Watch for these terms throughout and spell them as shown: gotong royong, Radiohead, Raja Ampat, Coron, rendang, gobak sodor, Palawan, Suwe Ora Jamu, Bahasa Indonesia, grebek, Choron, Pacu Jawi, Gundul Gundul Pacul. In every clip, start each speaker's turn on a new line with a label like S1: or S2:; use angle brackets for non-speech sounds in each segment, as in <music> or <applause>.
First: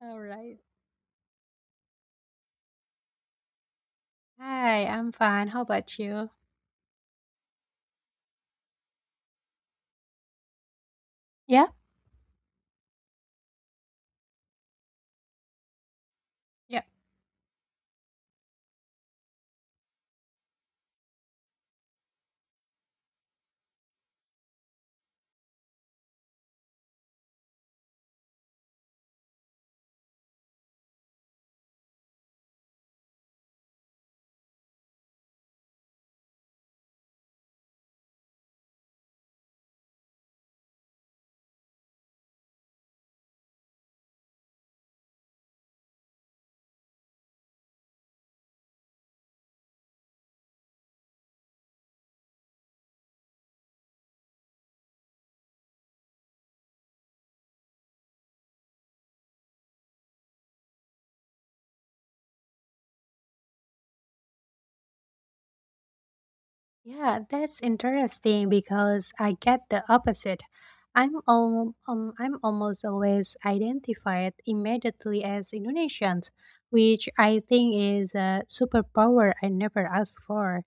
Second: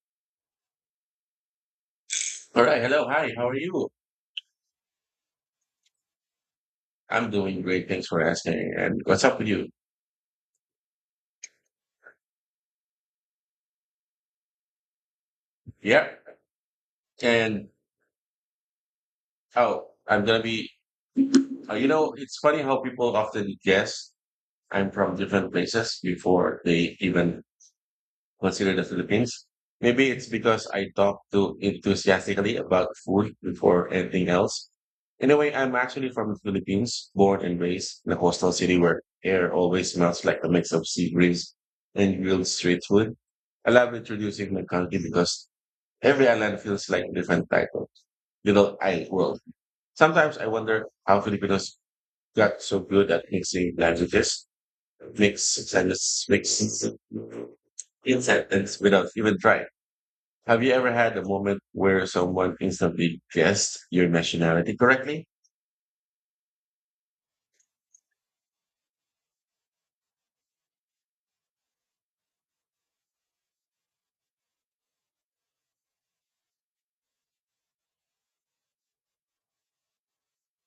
S1: Alright.
S2: All right. Hello. Hi. How are you?
S1: Hi, I'm fine. How about you?
S2: I'm doing great. Thanks for asking. And what's up with you?
S1: Yeah?
S2: Yeah.
S1: Yeah.
S2: And oh, I'm going to be, you know, It's funny how people often guess I'm from different places before they even consider the Philippines. Maybe it's because I talk too enthusiastically about food before anything else. In a way, I'm actually from the Philippines, born and raised in a coastal city where air always smells like a mix of sea breeze and grilled street food. I love introducing my country because every island feels like a different title, little island world. Sometimes I wonder how Filipinos got so good at mixing languages, mix sentences, mix in sentence without even trying. Have you ever had a moment where someone instantly guessed your nationality correctly?
S1: Yeah, that's interesting because I get the opposite. I'm almost always identified immediately as Indonesian, which I think is a superpower I never asked for.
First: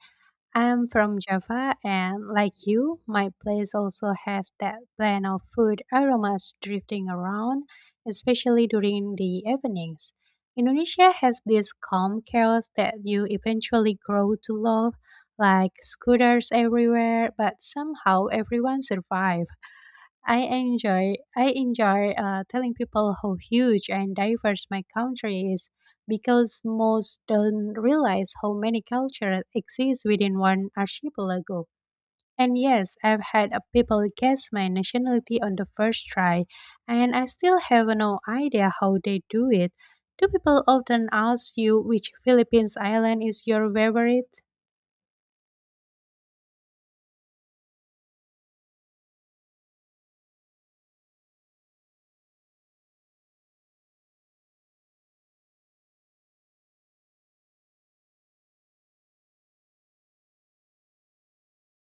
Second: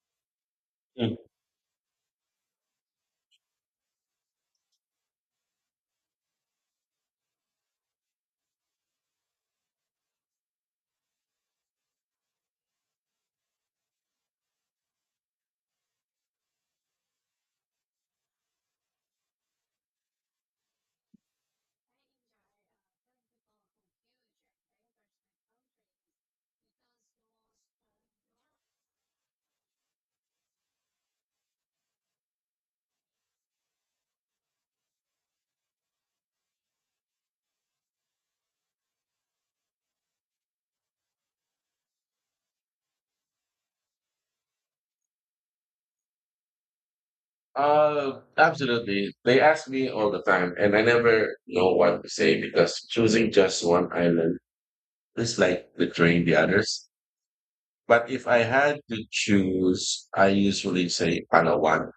S1: I am
S2: Mm.
S1: from Java, and like you, my place also has that blend of food aromas drifting around, especially during the evenings. Indonesia has this calm chaos that you eventually grow to love, like scooters everywhere, but somehow everyone survives. I enjoy telling people how huge and diverse my country is because most don't realize how many cultures exist within one archipelago. And yes, I've had people guess my nationality on the first try, and I still have no idea how they do it. Do people often ask you which Philippines island is your favorite?
S2: Absolutely. They ask me all the time, and I never know what to say because choosing just one island is like betraying the others. But if I had to choose, I usually say Palawan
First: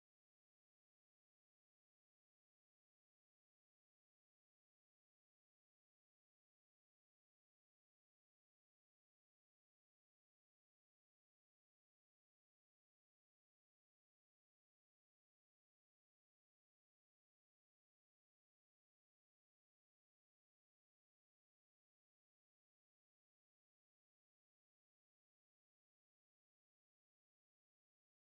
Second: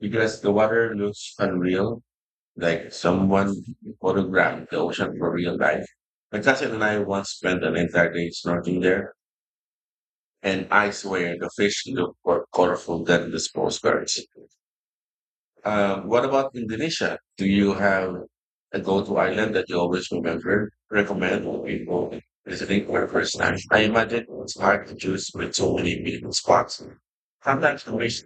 S2: because the water looks unreal, like someone photographed the ocean for real life. My cousin and I once spent an entire day snorkeling there, and I swear the fish look more colorful than the small birds. What about Indonesia? Do you have a go-to island that you always remember, recommend to people visiting for the first time? I imagine it's hard to choose with so many beautiful spots. Sometimes the wish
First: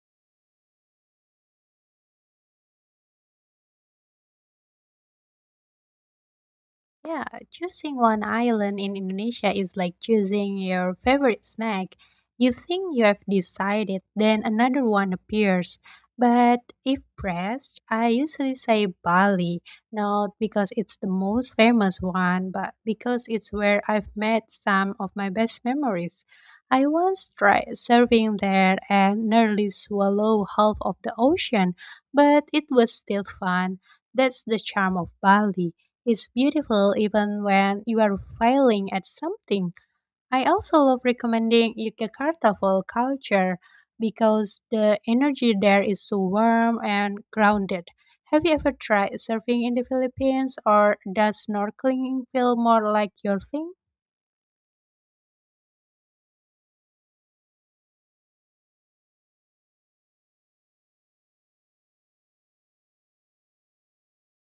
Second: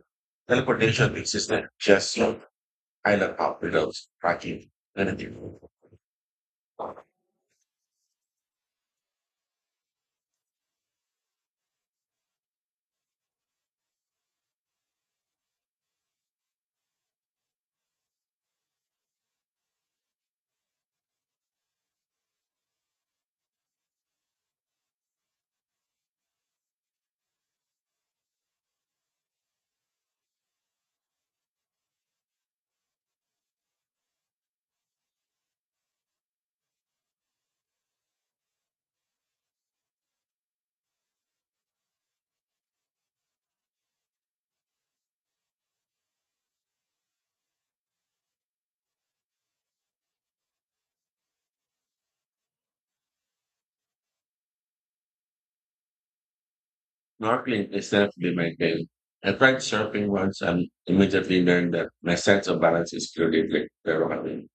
S2: teleportation is not just an island hop without tracking anything.
S1: Yeah, choosing one island in Indonesia is like choosing your favorite snack. You think you have decided, then another one appears. But if pressed, I usually say Bali, not because it's the most famous one, but because it's where I've made some of my best memories. I once tried surfing there and nearly swallowed half of the ocean, but it was still fun. That's the charm of Bali. It's beautiful even when you are failing at something. I also love recommending Yogyakarta for culture because the energy there is so warm and grounded. Have you ever tried surfing in the Philippines, or does snorkeling feel more like your thing?
S2: Snorkeling is definitely my game. I tried surfing once and immediately learned that my sense of balance is clearly very wrong.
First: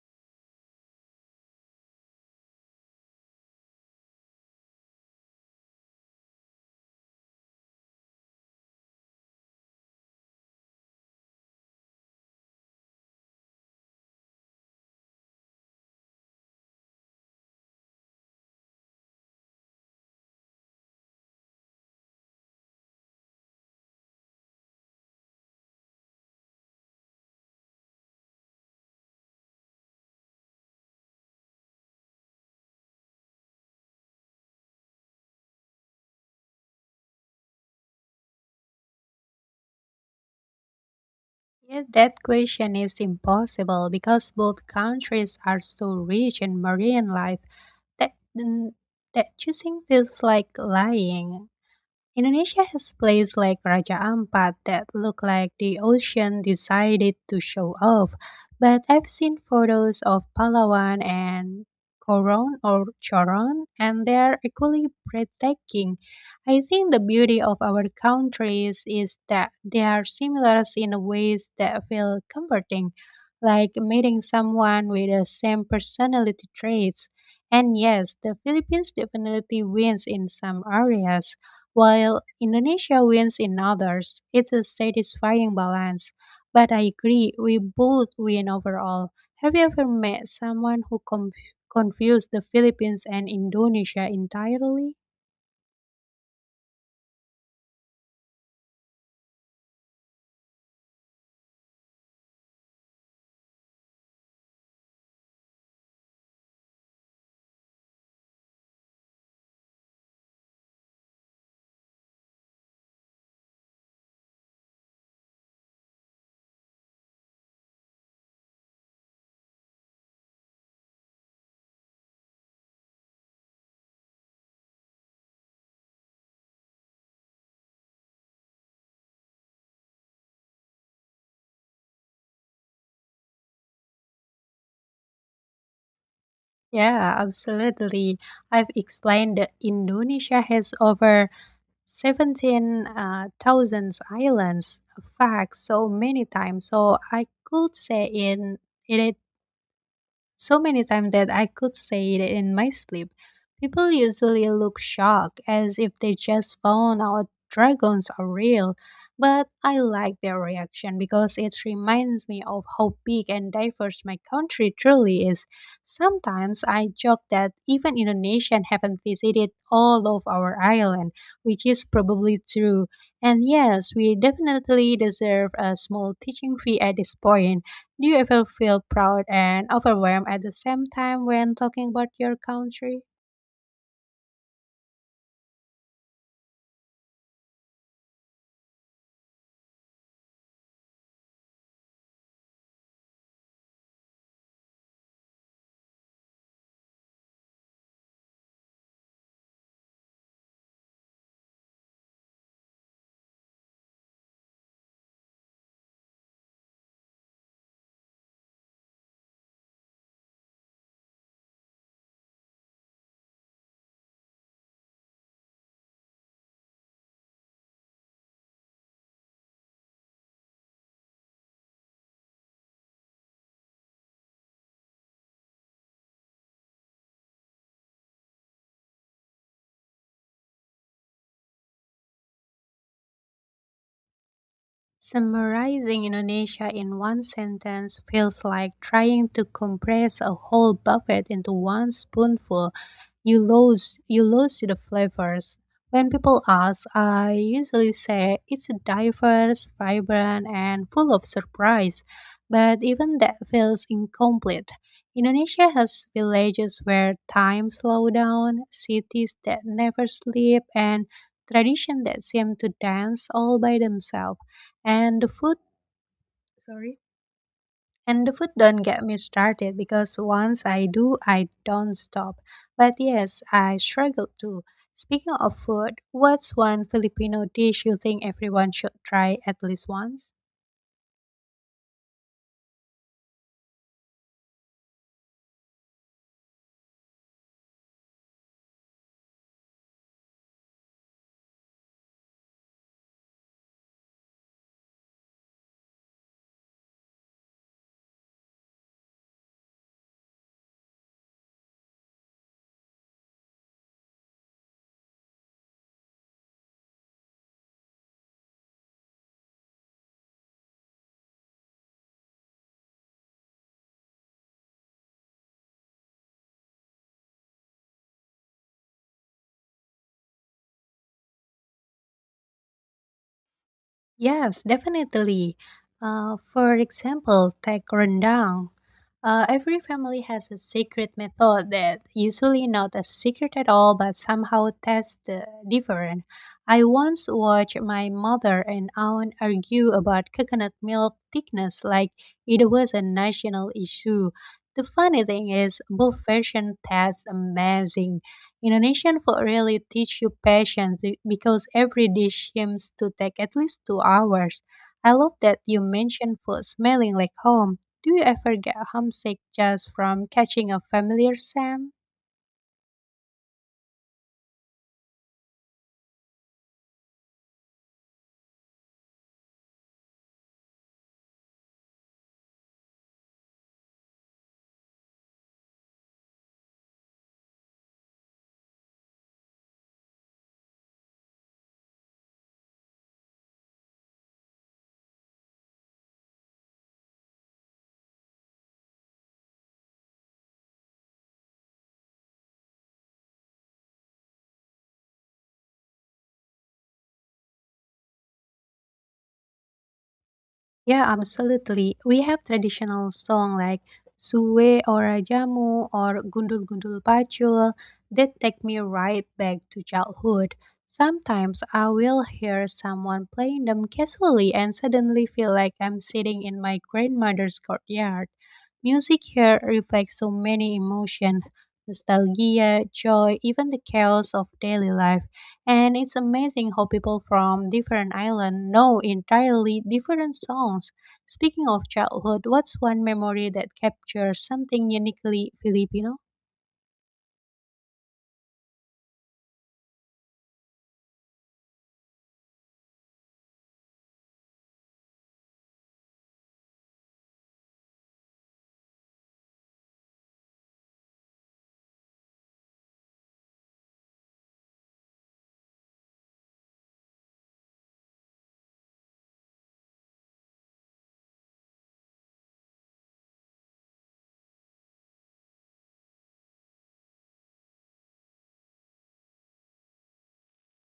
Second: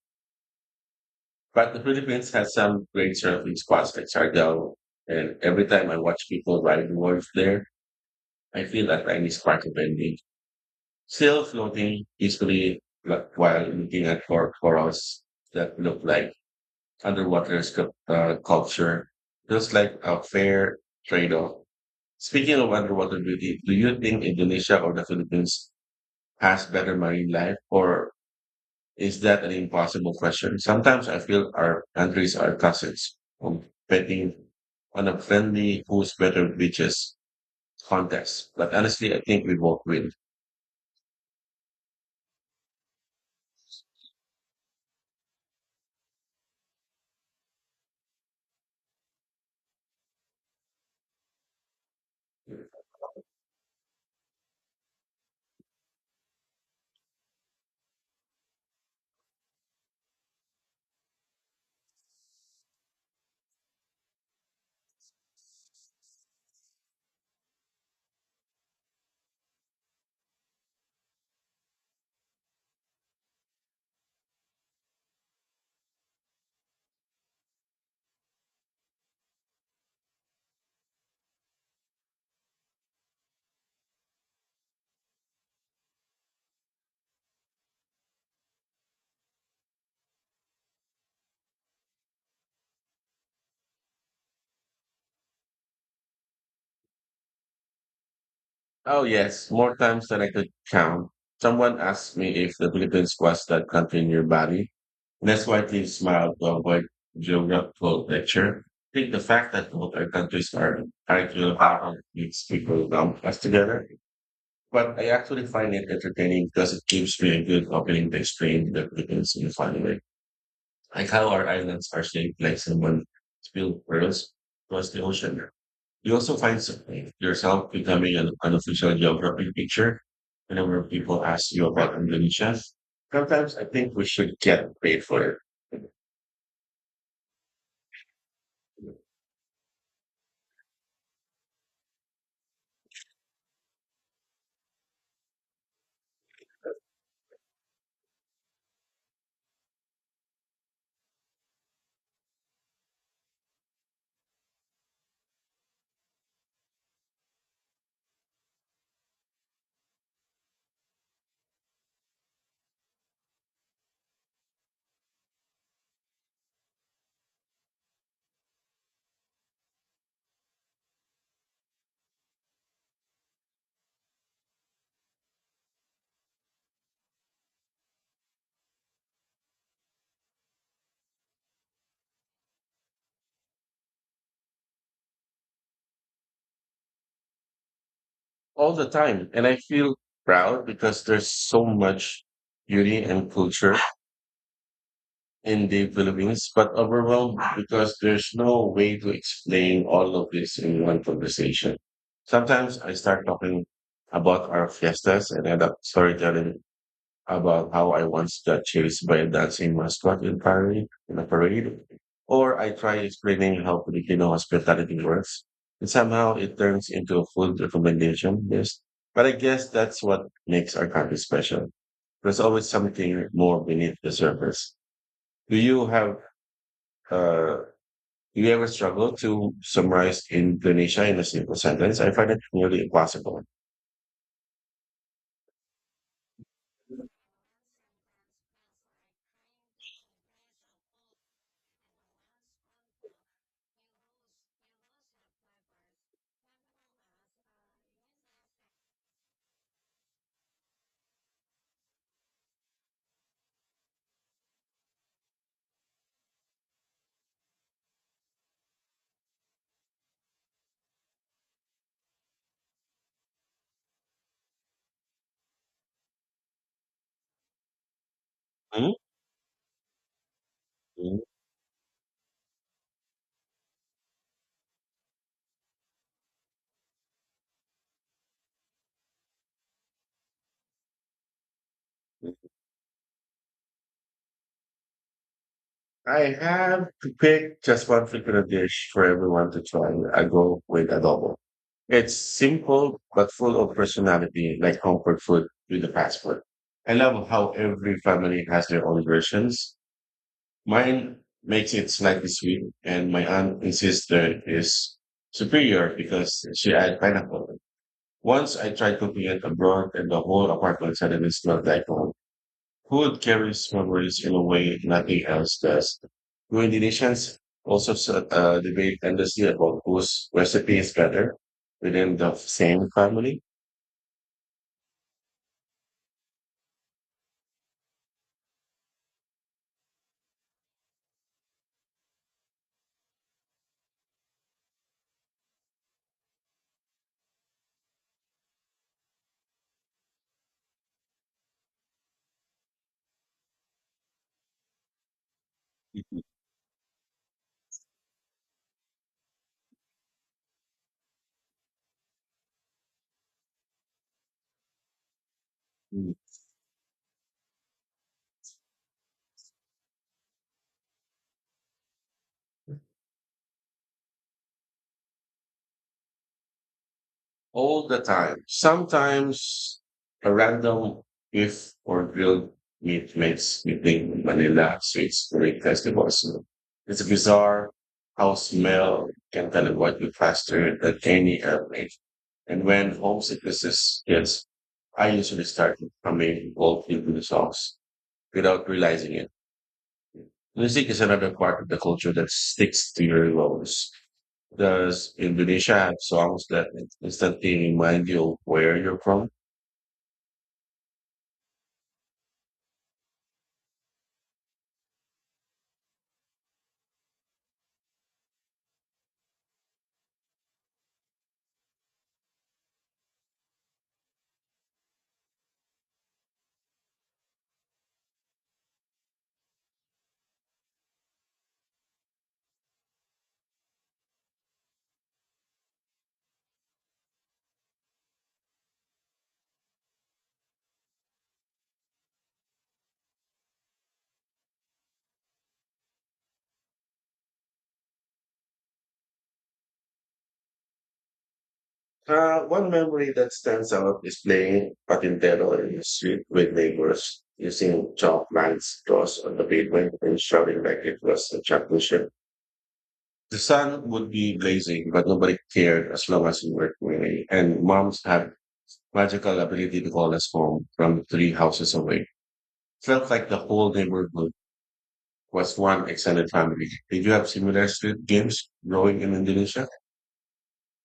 S2: But the Philippines has some great surfing spots like Siargao. And every time I watch people riding waves there, I feel that I miss Parkabending. Still floating peacefully like, while looking at corals that look like underwater culture. Feels like a fair trade-off. Speaking of underwater beauty, do you think Indonesia or the Philippines has better marine life, or is that an impossible question? Sometimes I feel our countries are cousins, competing on a friendly who's better beaches contest. But honestly, I think we both win.
S1: Yeah, that question is impossible because both countries are so rich in marine life that, mm, that choosing feels like lying. Indonesia has places like Raja Ampat that look like the ocean decided to show off, but I've seen photos of Palawan and Coron or Choron, and they are equally breathtaking. I think the beauty of our countries is that they are similar in ways that feel comforting, like meeting someone with the same personality traits. And yes, the Philippines definitely wins in some areas while Indonesia wins in others. It's a satisfying balance. But I agree, we both win overall. Have you ever met someone who confused the Philippines and Indonesia entirely?
S2: Oh yes, more times than I could count. Someone asked me if the Philippines was that country in your body. That's why I smiled to avoid geographical lecture. I think the fact that both our countries are actually how it makes people lump us together. But I actually find it entertaining because it gives me a good opening to explain the Philippines in a funny way. Like how our islands are shaped like someone spilled pearls across the ocean. You also find something yourself becoming an unofficial geography teacher whenever people ask you about Indonesia. Sometimes I think we should get paid for it
S1: Yeah, absolutely. I've explained that Indonesia has over 17,000 islands, facts, so many times. So I could say in it so many times that I could say it in my sleep. People usually look shocked as if they just found out dragons are real, but I like their reaction because it reminds me of how big and diverse my country truly is. Sometimes I joke that even Indonesians haven't visited all of our island, which is probably true. And yes, we definitely deserve a small teaching fee at this point. Do you ever feel proud and overwhelmed at the same time when talking about your country?
S2: all the time. And I feel proud because there's so much beauty and culture in the Philippines, but overwhelmed because there's no way to explain all of this in one conversation. Sometimes I start talking about our fiestas and end up storytelling about how I once got chased by a dancing mascot in parade, in a parade, or I try explaining how Filipino hospitality works, and somehow it turns into a food recommendation list. But I guess that's what makes our country special. There's always something more beneath the surface. Do you have uh, you ever struggle to summarize Indonesia in a single sentence? I find it nearly impossible.
S1: Summarizing Indonesia in one sentence feels like trying to compress a whole buffet into one spoonful. You lose the flavors. When people ask, I usually say it's diverse, vibrant, and full of surprise. But even that feels incomplete. Indonesia has villages where time slows down, cities that never sleep, and traditions that seem to dance all by themselves. And the food. Sorry. And the food, don't
S2: Mhm.
S1: get me started, because once I do, I don't stop. But yes, I struggle too. Speaking of food, what's one Filipino dish you think everyone should try at least once?
S2: I have to pick just one frequent dish for everyone to try. I go with adobo. It's simple but full of personality, like comfort food with a fast food. I love how every family has their own versions. Mine makes it slightly sweet, and my aunt insists that it is superior because she adds pineapple. Once I tried cooking it abroad and the whole apartment suddenly smelled like home. Food carries memories in a way nothing else does. Cuisinations also debate endlessly about whose recipe is better within the same family.
S1: Yes, definitely. For example, take rendang. Every family has a secret method that usually not a secret at all, but somehow tastes different. I once watched my mother and aunt argue about coconut milk thickness like it was a national issue. The funny thing is, both versions taste amazing. Indonesian food really teach you patience because every dish seems to take at least 2 hours. I love that you mentioned food smelling like home. Do you ever get homesick just from catching a familiar scent?
S2: All the time. Sometimes a random beef or grilled meat makes me think of Manila street food festivals. It's bizarre how smell can teleport you faster than any airplane. And when homesickness is hits, I usually start becoming involved into the songs without realizing it. Music is another part of the culture that sticks to your bones. Does Indonesia have songs that instantly remind you of where you're from?
S1: Yeah, absolutely. We have traditional song like Suwe Ora Jamu or Gundul Gundul Pacul that take me right back to childhood. Sometimes I will hear someone playing them casually and suddenly feel like I'm sitting in my grandmother's courtyard. Music here reflects so many emotions: nostalgia, joy, even the chaos of daily life. And it's amazing how people from different islands know entirely different songs. Speaking of childhood, what's one memory that captures something uniquely Filipino?
S2: One memory that stands out is playing patintero in the street with neighbors, using chalk lines draws on the pavement and shouting like it was a championship. The sun would be blazing, but nobody cared as long as we were winning. And moms had magical ability to call us home from three houses away. Felt like the whole neighborhood was one extended family. Did you have similar street games growing in Indonesia?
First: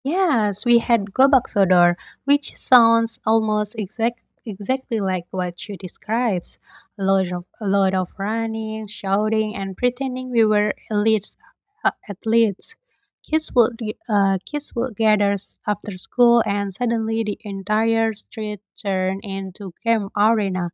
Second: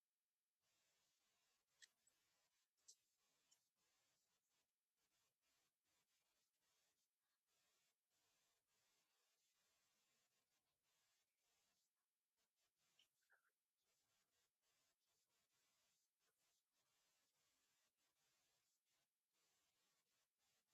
S1: Yes, we had gobak sodor, which sounds almost exactly like what you describes. A lot of running, shouting, and pretending we were athletes. Kids would gather after school, and suddenly the entire street turned into game arena.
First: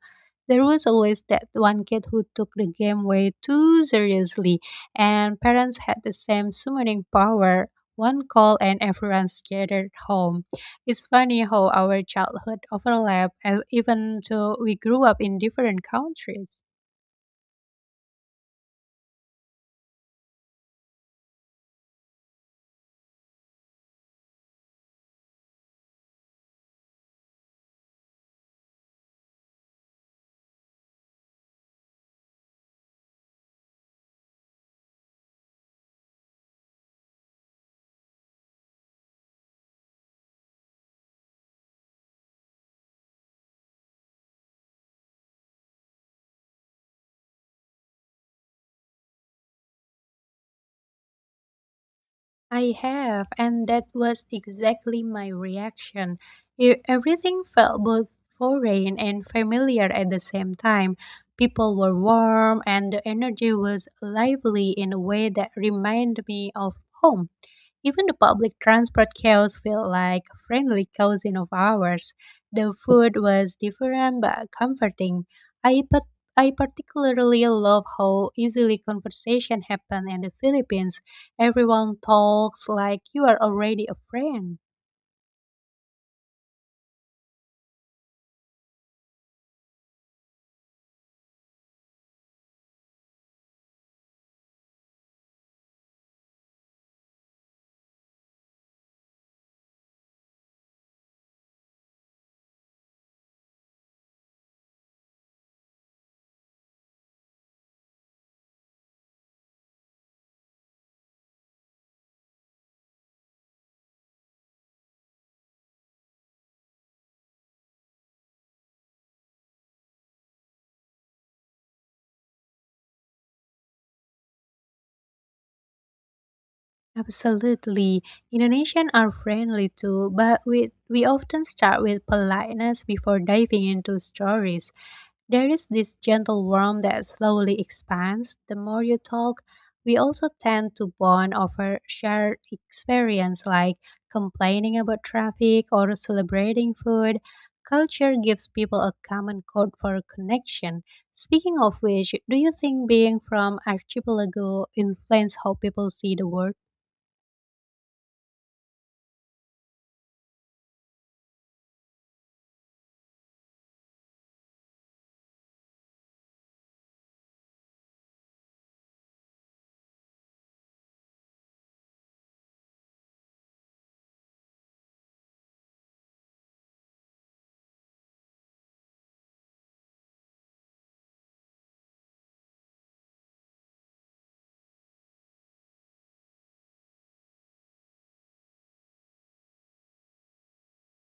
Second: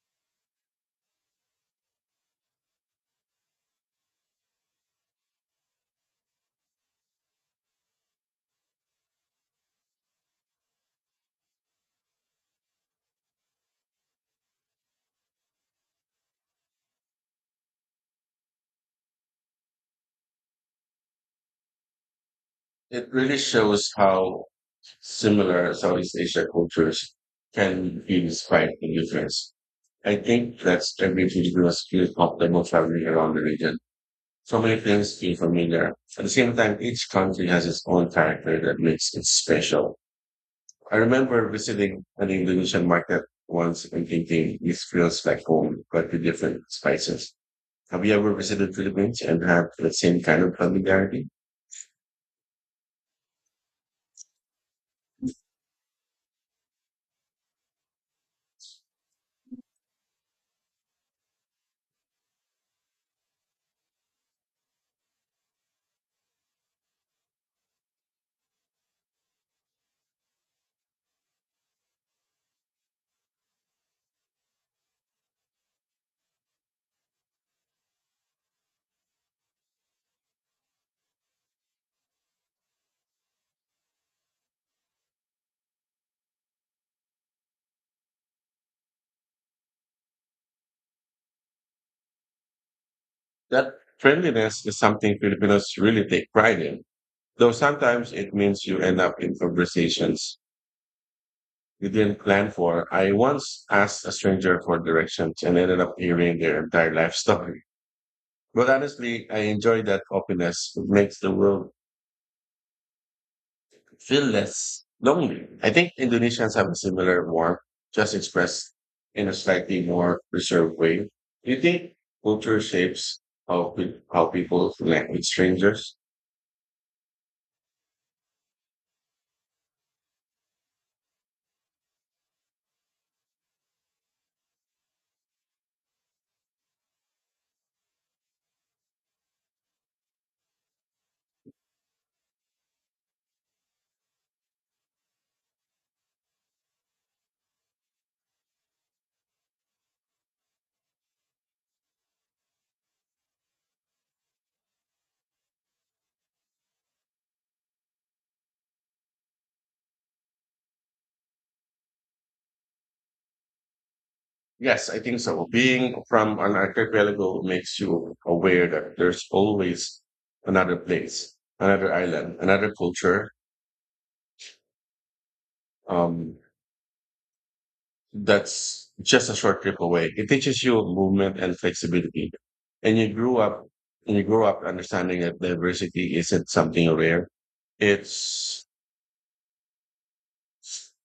S1: There was always that one kid who took the game way too seriously, and parents had the same summoning power, one call and everyone's gathered home. It's funny how our childhood overlap, even though we grew up in different countries.
S2: It really shows how similar Southeast Asia cultures can be despite the difference. I think that's everything to do us feel comfortable traveling around the region. So many things feel familiar. At the same time, each country has its own character that makes it special. I remember visiting an Indonesian market once and thinking, this feels like home, but with different spices. Have you ever visited Philippines and had the same kind of familiarity?
S1: I have, and that was exactly my reaction. Everything felt both foreign and familiar at the same time. People were warm, and the energy was lively in a way that reminded me of home. Even the public transport chaos felt like a friendly cousin of ours. The food was different but comforting. I particularly love how easily conversation happened in the Philippines. Everyone talks like you are already a friend.
S2: That friendliness is something Filipinos really take pride in, though sometimes it means you end up in conversations you didn't plan for. I once asked a stranger for directions and ended up hearing their entire life <laughs> story. But honestly, I enjoy that openness. It makes the world feel less lonely. I think Indonesians have a similar warmth, just expressed in a slightly more reserved way. Do you think culture shapes how people connect with strangers?
S1: Absolutely. Indonesians are friendly too, but we often start with politeness before diving into stories. There is this gentle warmth that slowly expands the more you talk. We also tend to bond over shared experience like complaining about traffic or celebrating food. Culture gives people a common code for connection. Speaking of which, do you think being from Archipelago influences how people see the world?
S2: Yes, I think so. Being from an archipelago makes you aware that there's always another place, another island, another culture. Um, that's just a short trip away. It teaches you movement and flexibility. And you grow up understanding that diversity isn't something rare. It's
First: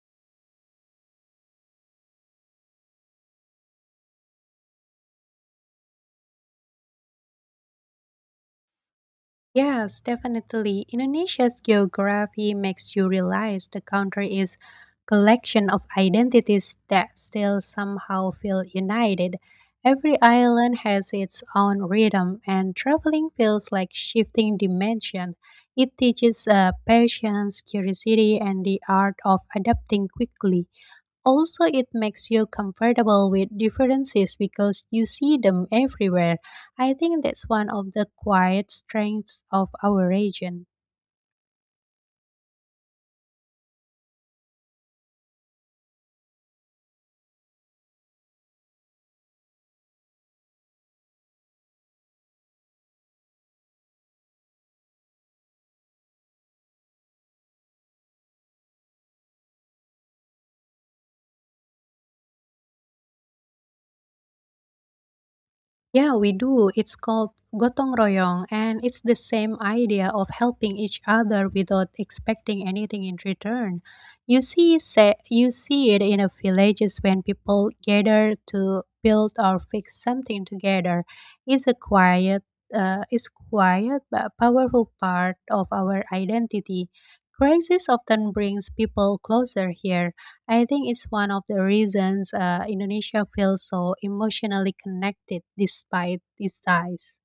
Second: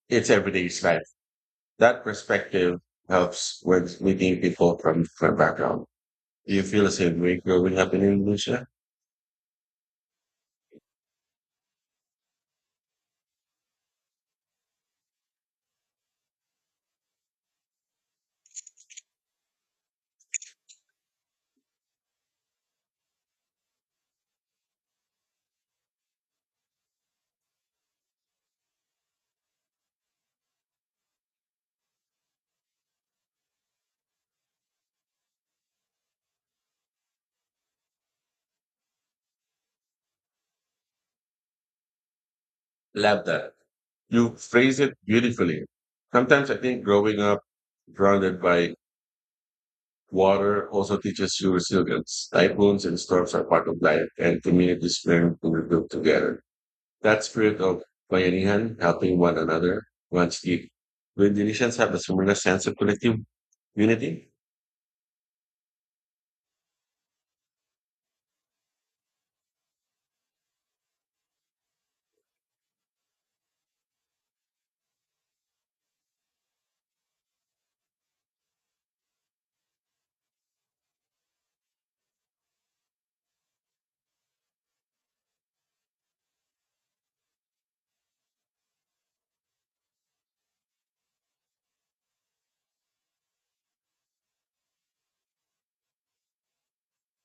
S2: it's everyday life. That perspective helps when meeting people from different background. Do you feel the same way growing up in Indonesia?
S1: Yes, definitely. Indonesia's geography makes you realize the country is collection of identities that still somehow feel united. Every island has its own rhythm, and traveling feels like shifting dimension. It teaches patience, curiosity, and the art of adapting quickly. Also, it makes you comfortable with differences because you see them everywhere. I think that's one of the quiet strengths of our region.
S2: Love that. You phrase it beautifully. Sometimes I think growing up grounded by water also teaches you resilience. Typhoons and storms are part of life, and communities learn to rebuild together. That spirit of bayanihan, helping one another, runs deep. Do Indonesians have a similar sense of collective unity?
S1: Yeah, we do. It's called gotong royong, and it's the same idea of helping each other without expecting anything in return. You see it in a villages when people gather to build or fix something together. It's a It's quiet but powerful part of our identity. Crisis often brings people closer here. I think it's one of the reasons Indonesia feels so emotionally connected despite its size.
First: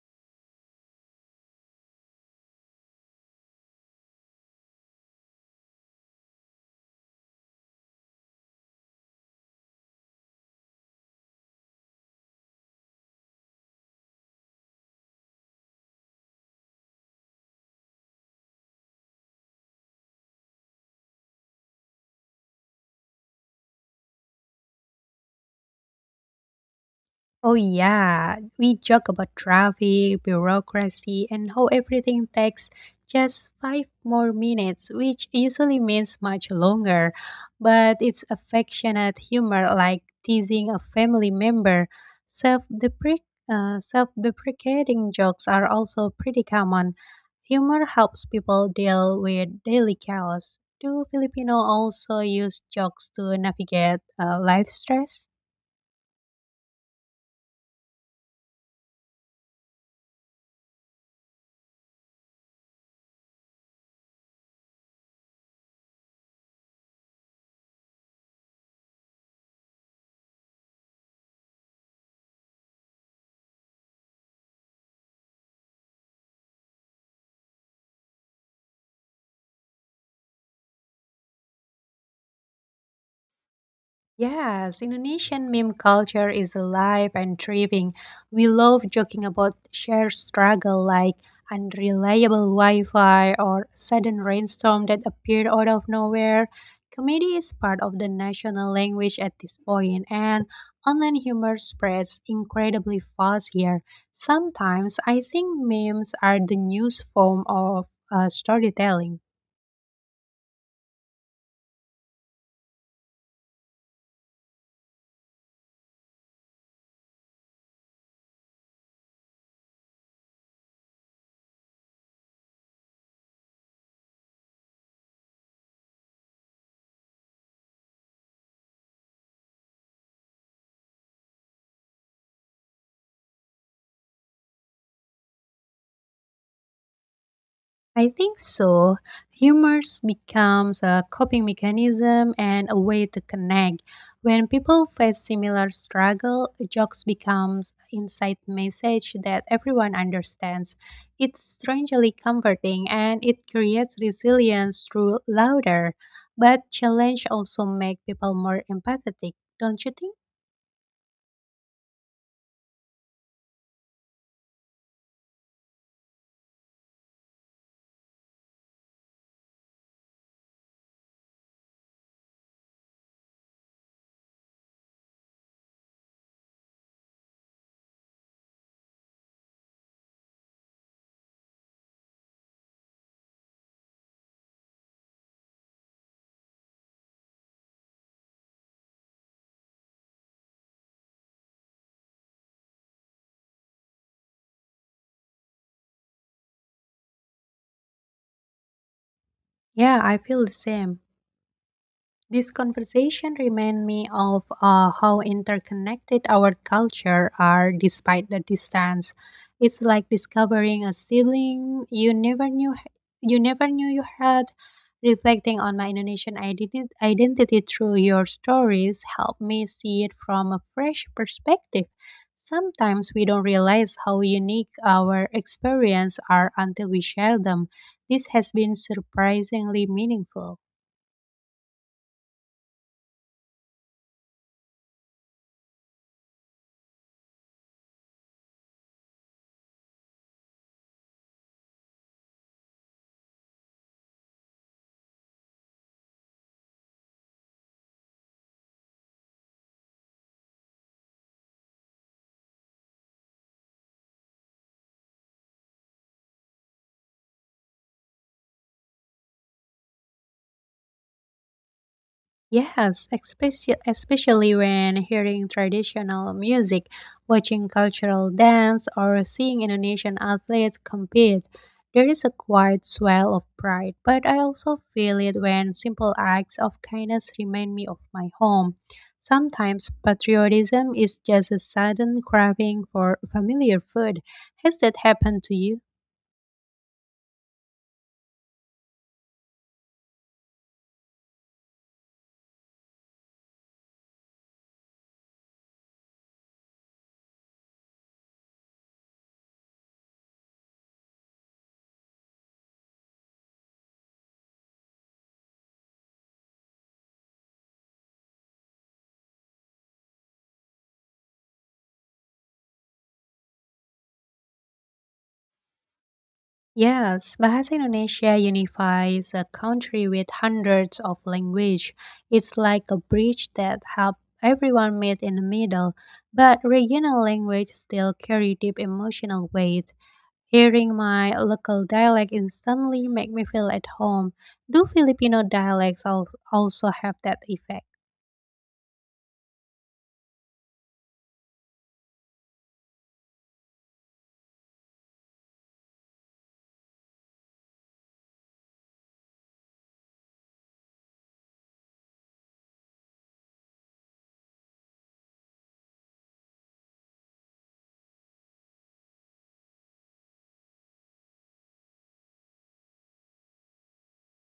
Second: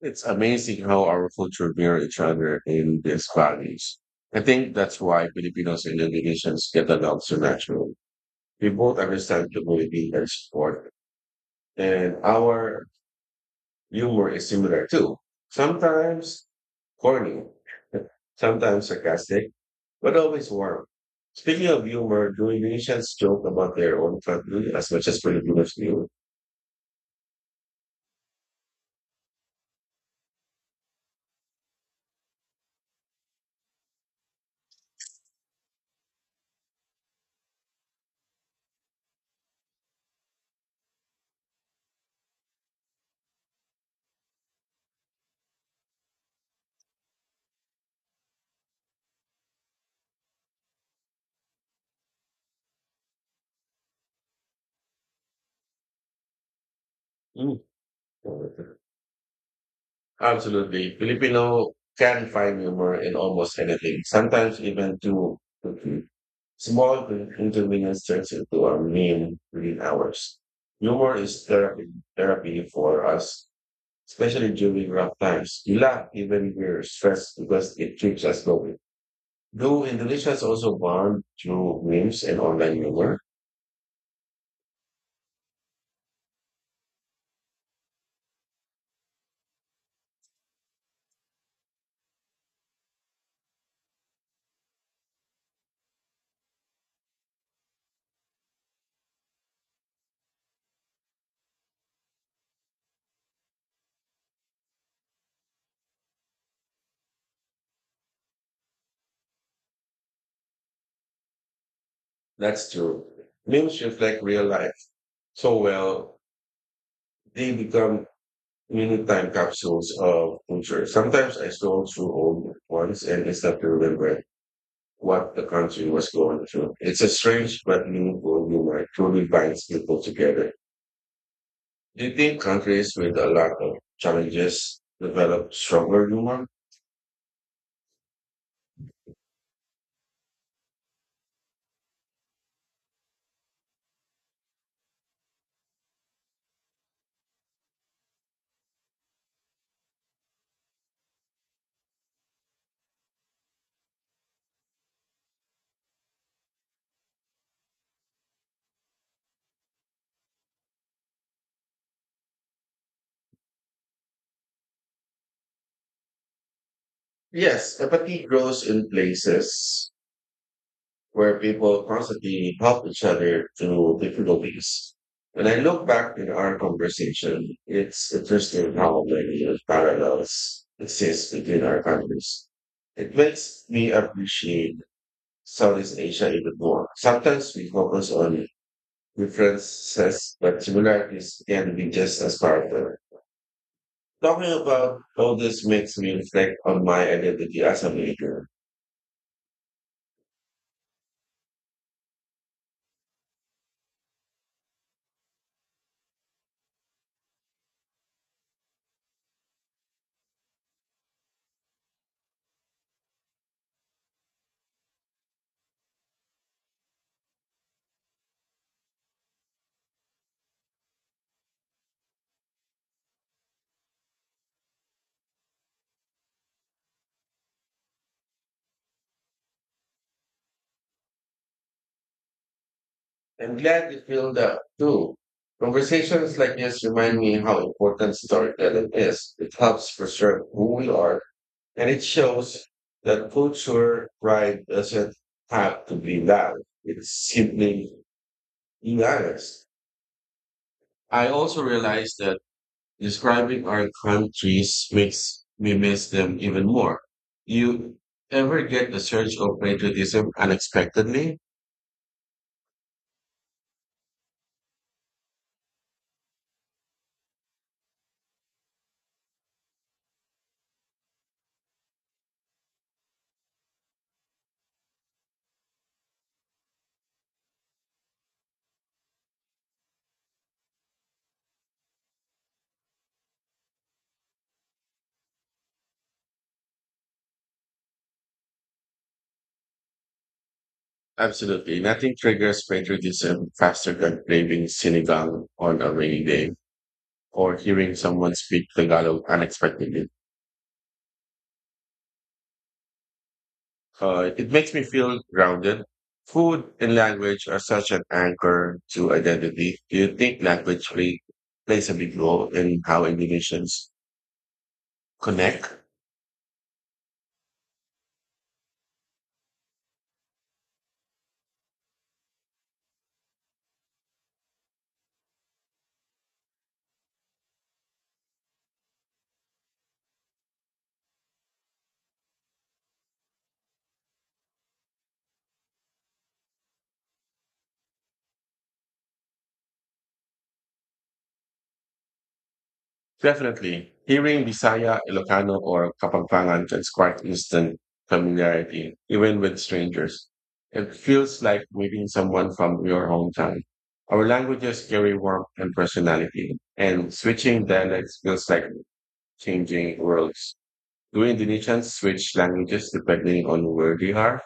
S2: It's amazing how our culture mirror each other in these values. I think that's why Filipinos and Indonesians get along so naturally. We both understand community and support, and our humor is similar too. Sometimes corny, <laughs> sometimes sarcastic, but always warm. Speaking of humor, do Indonesians joke about their own country as much as Filipinos do?
S1: Oh, yeah. We joke about traffic, bureaucracy, and how everything takes just five more minutes, which usually means much longer. But it's affectionate humor like teasing a family member. Self- deprecating jokes are also pretty common. Humor helps people deal with daily chaos. Do Filipino also use jokes to navigate life stress?
S2: Mm. Absolutely. Filipino can find humor in almost anything, sometimes even to small inconvenience turns into a meme within hours. Humor is therapy for us, especially during rough times. We laugh even when we're stressed because it keeps us going. Though Indonesia is also born through memes and online humor.
S1: Yes, Indonesian meme culture is alive and thriving. We love joking about shared struggle like unreliable Wi-Fi or sudden rainstorm that appeared out of nowhere. Comedy is part of the national language at this point, and online humor spreads incredibly fast here. Sometimes I think memes are the newest form of storytelling.
S2: That's true. Memes reflect real life so well, they become mini time capsules of culture. Sometimes I scroll through old ones and instantly remember what the country was going through. It's a strange but meaningful humor truly binds people together. Do you think countries with a lot of challenges develop stronger humor?
S1: I think so. Humor becomes a coping mechanism and a way to connect. When people face similar struggle, jokes becomes inside message that everyone understands. It's strangely comforting and it creates resilience through laughter. But challenge also make people more empathetic, don't you think?
S2: Yes, empathy grows in places where people constantly help each other through difficulties. When I look back in our conversation, it's interesting how many parallels exist between our countries. It makes me appreciate Southeast Asia even more. Sometimes we focus on differences, but similarities can be just as powerful. Talking about all this makes me reflect on my identity as a maker.
S1: Yeah, I feel the same. This conversation reminded me of how interconnected our culture are despite the distance. It's like discovering a sibling you never knew you had. Reflecting on my Indonesian identity through your stories helped me see it from a fresh perspective. Sometimes we don't realize how unique our experiences are until we share them. This has been surprisingly meaningful.
S2: I'm glad you feel that too. Conversations like this remind me how important storytelling is. It helps preserve who we are, and it shows that culture pride doesn't have to be loud. It's simply being honest. I also realized that describing our countries makes me miss them even more. You ever get the surge of patriotism unexpectedly?
S1: Yes, especially when hearing traditional music, watching cultural dance, or seeing Indonesian athletes compete, there is a quiet swell of pride. But I also feel it when simple acts of kindness remind me of my home. Sometimes patriotism is just a sudden craving for familiar food. Has that happened to you?
S2: Absolutely. Nothing triggers patriotism faster than craving sinigang on a rainy day or hearing someone speak Tagalog unexpectedly. It makes me feel grounded. Food and language are such an anchor to identity. Do you think plays a big role in how Indonesians connect?
S1: Yes, Bahasa Indonesia unifies a country with hundreds of language. It's like a bridge that helps everyone meet in the middle, but regional language still carry deep emotional weight. Hearing my local dialect instantly make me feel at home. Do Filipino dialects also have that effect?
S2: Definitely. Hearing Bisaya, Ilocano, or Kapampangan can spark instant familiarity, even with strangers. It feels like meeting someone from your hometown. Our languages carry warmth and personality, and switching dialects feels like changing worlds. Do Indonesians switch languages depending on where they are?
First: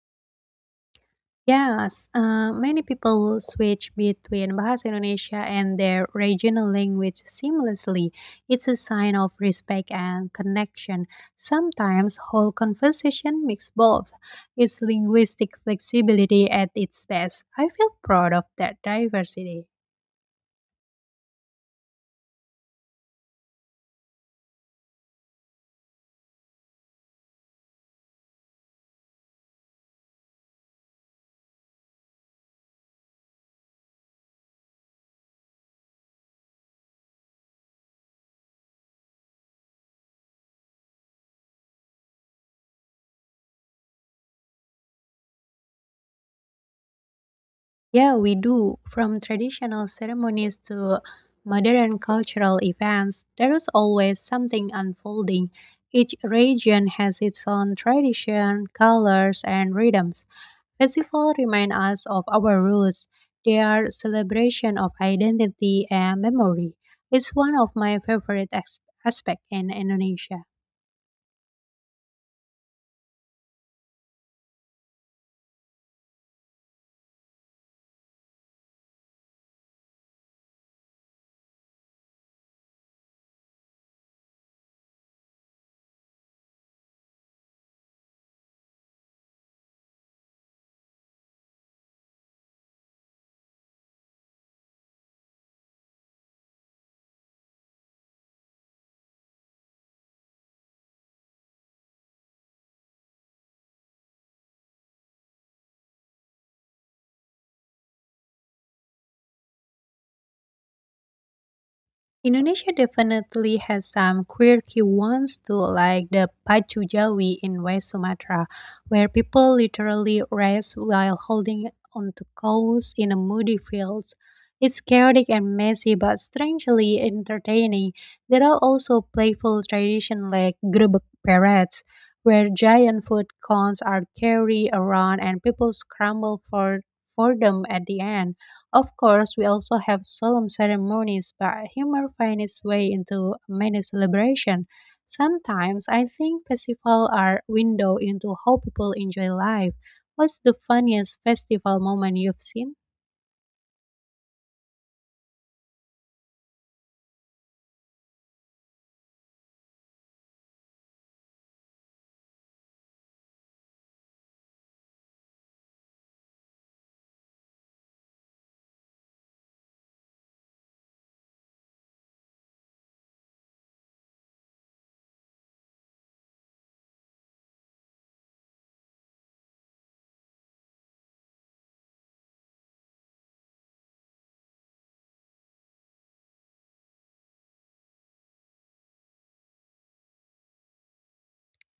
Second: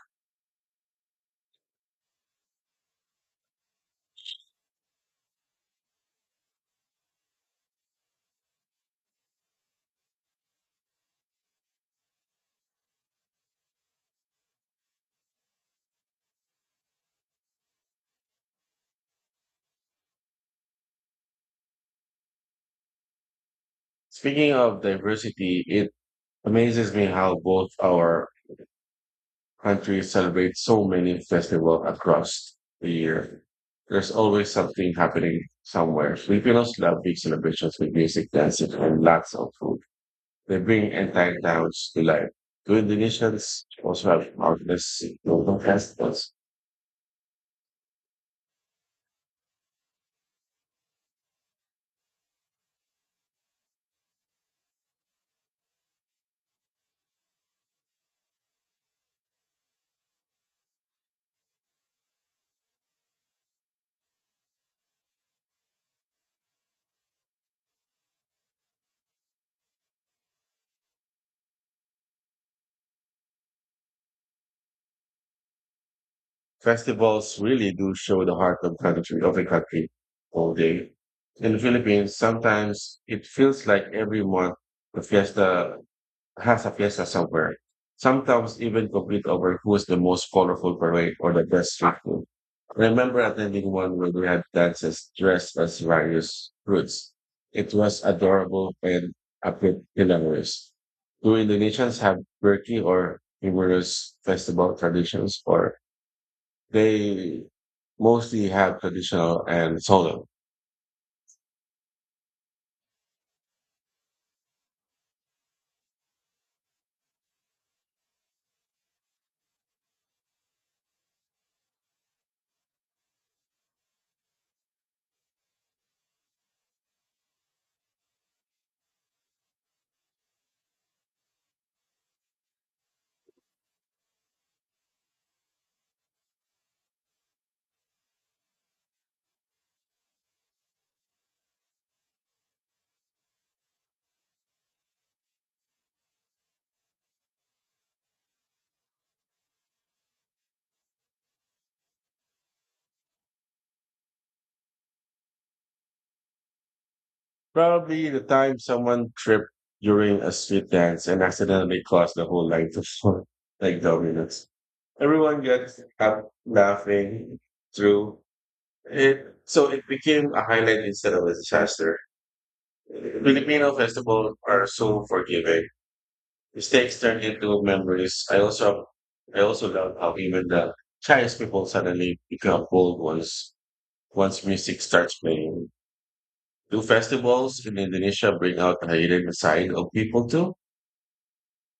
S1: Yes, many people switch between Bahasa Indonesia and their regional language seamlessly. It's a sign of respect and connection. Sometimes whole conversation mix both. It's linguistic flexibility at its best. I feel proud of that diversity.
S2: Speaking of diversity, it amazes me how both our country celebrates so many festivals across the year. There's always something happening somewhere. Filipinos love big celebrations with music, dancing, and lots of food. They bring entire towns to life. To Indonesians also have countless local festivals.
S1: Yeah, we do. From traditional ceremonies to modern cultural events, there is always something unfolding. Each region has its own tradition, colors, and rhythms. Festivals remind us of our roots. They are celebration of identity and memory. It's one of my favorite aspects in Indonesia.
S2: Festivals really do show the heart of country of a country all day. In the Philippines, sometimes it feels like every month the fiesta has a fiesta somewhere. Sometimes even compete over who is the most colorful parade or the best street food. I remember attending one where they had dancers dressed as various fruits. It was adorable and a bit hilarious. Do Indonesians have quirky or humorous festival traditions, or they mostly have traditional and solemn?
S1: Indonesia definitely has some quirky ones too, like the Pacu Jawi in West Sumatra, where people literally race while holding onto cows in a moody fields. It's chaotic and messy, but strangely entertaining. There are also playful traditions like grebek parades, where giant food cones are carried around and people scramble for them at the end. Of course, we also have solemn ceremonies, but humor finds its way into many celebrations. Sometimes I think festivals are window into how people enjoy life. What's the funniest festival moment you've seen?
S2: Probably the time someone tripped during a street dance and accidentally caused the whole line to fall <laughs> like dominoes. Everyone got up laughing through it, so it became a highlight instead of a disaster. Filipino festivals are so forgiving. Mistakes turn into memories. I also love how even the Chinese people suddenly become bold once music starts playing. Do festivals in Indonesia bring out the hidden side of people too?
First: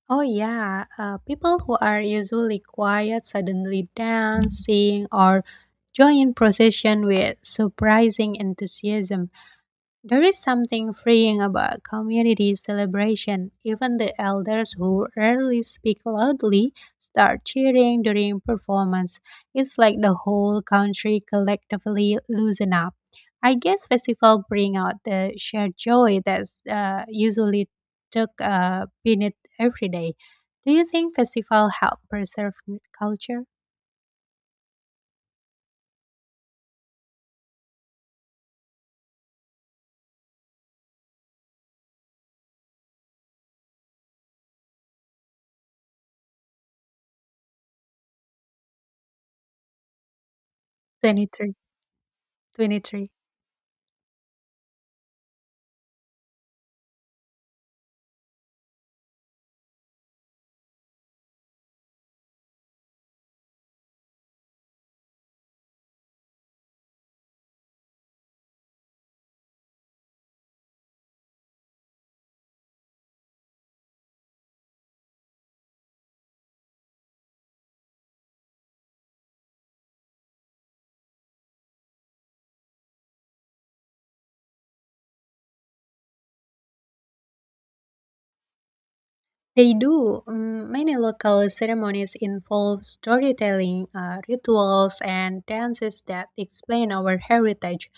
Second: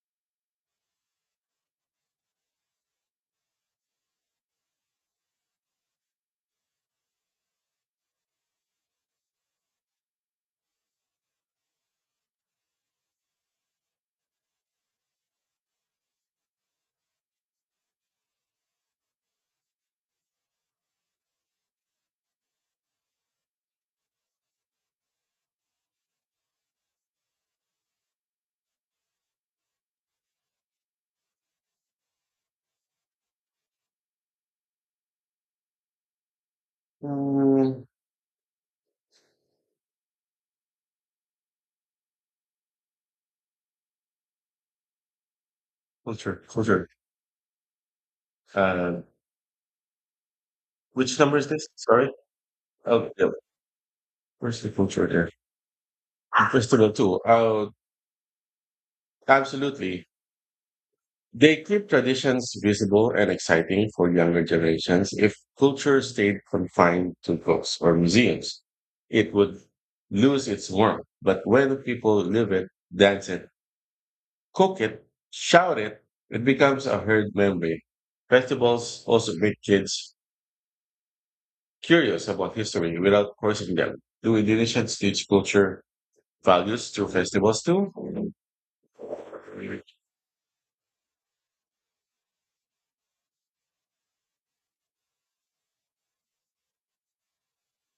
S1: Oh yeah, people who are usually quiet suddenly dance, sing, or join procession with surprising enthusiasm. There is something freeing about community celebration. Even the elders who rarely speak loudly start cheering during performance. It's like the whole country collectively loosen up. I guess festival bring out the shared joy that's usually took beneath every day. Do you think festival help preserve culture?
S2: Mm, culture, culture. Uh, which number is
S1: 23.
S2: this? Sorry. Oh,
S1: 23.
S2: yeah. Where's the culture there? Festival too. Oh, absolutely. They keep traditions visible and exciting for younger generations. If culture stayed confined to books or museums, it would lose its warmth. But when people live it, dance it, cook it, shout it, it becomes a herd memory. Festivals also make kids curious about history without forcing them. Do Indonesians teach culture values through festivals too?
S1: They do. Mm, many local ceremonies involve storytelling, rituals, and dances that explain our heritage.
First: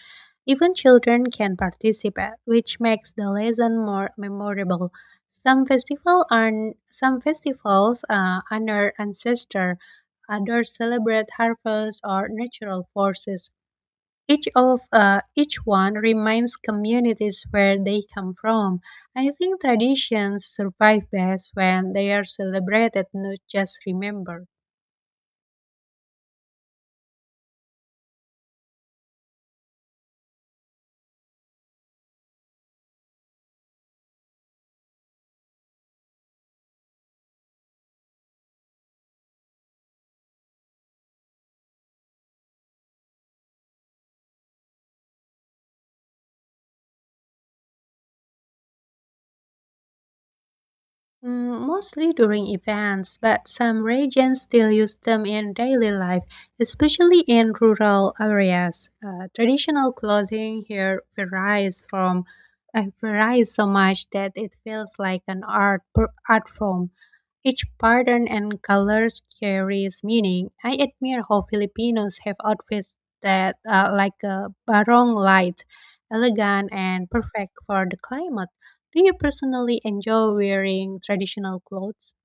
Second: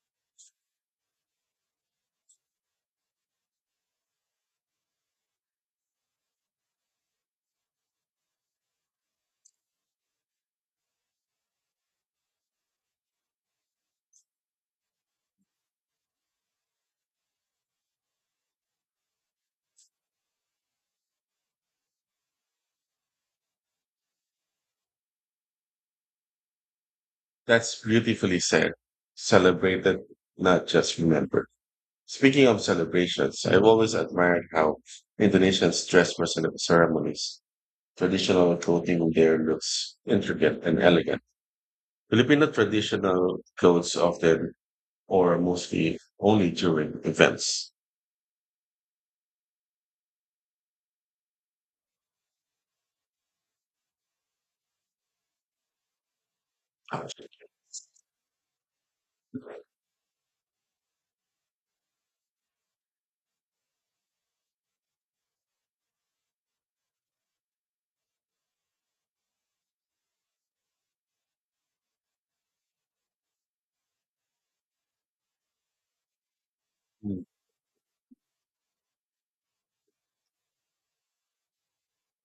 S1: Even children can participate, which makes the lesson more memorable. Some festival are some festivals honor ancestor, others celebrate harvest or natural forces. Each one reminds communities where they come from. I think traditions survive best when they are celebrated, not just remembered.
S2: That's beautifully said. Celebrated, not just remembered. Speaking of celebrations, I've always admired how Indonesians dress for ceremonies. Traditional clothing there looks intricate and elegant. Filipino traditional clothes often or mostly only during events.
S1: Mm, mostly during events, but some regions still use them in daily life, especially in rural areas. Traditional clothing here varies so much that it feels like an art form. Each pattern and colors carries meaning. I admire how Filipinos have outfits that are like a barong light, elegant and perfect for the climate. Do you personally enjoy wearing traditional clothes?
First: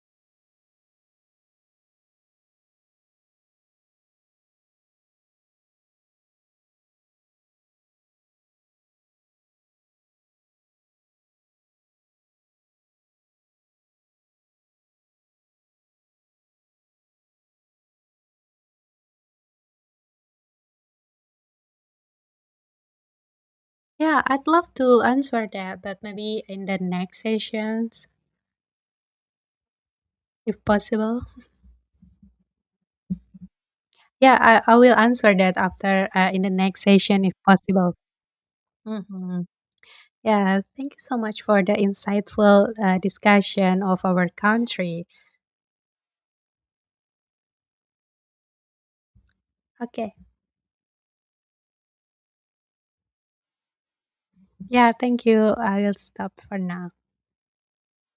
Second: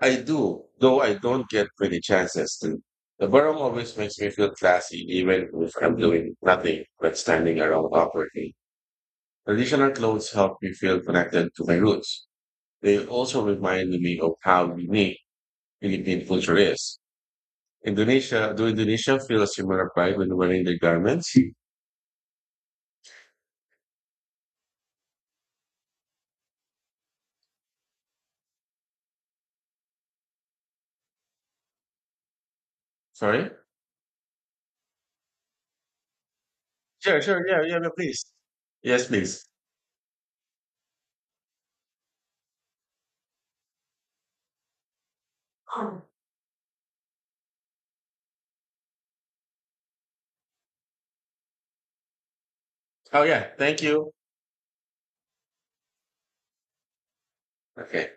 S2: I do, though I don't get many chances to. The Borough always makes me feel classy, even if I'm doing nothing but standing around awkwardly. Traditional clothes help me feel connected to my roots. They also remind me of how unique Philippine culture is. Indonesia, do Indonesia feel a similar pride when wearing their garments?
S1: Yeah, I'd love to answer that, but maybe in the next sessions, if possible.
S2: Sorry?
S1: Yeah, I will answer that after in the next
S2: Sure,
S1: session, if
S2: sure, yeah, yeah, no,
S1: possible.
S2: please. Yes,
S1: Hmm.
S2: please.
S1: Yeah, thank you so much for the insightful discussion of our country.
S2: Oh,
S1: Okay.
S2: yeah, thank you.
S1: Yeah, thank you. I'll stop for now.
S2: Okay.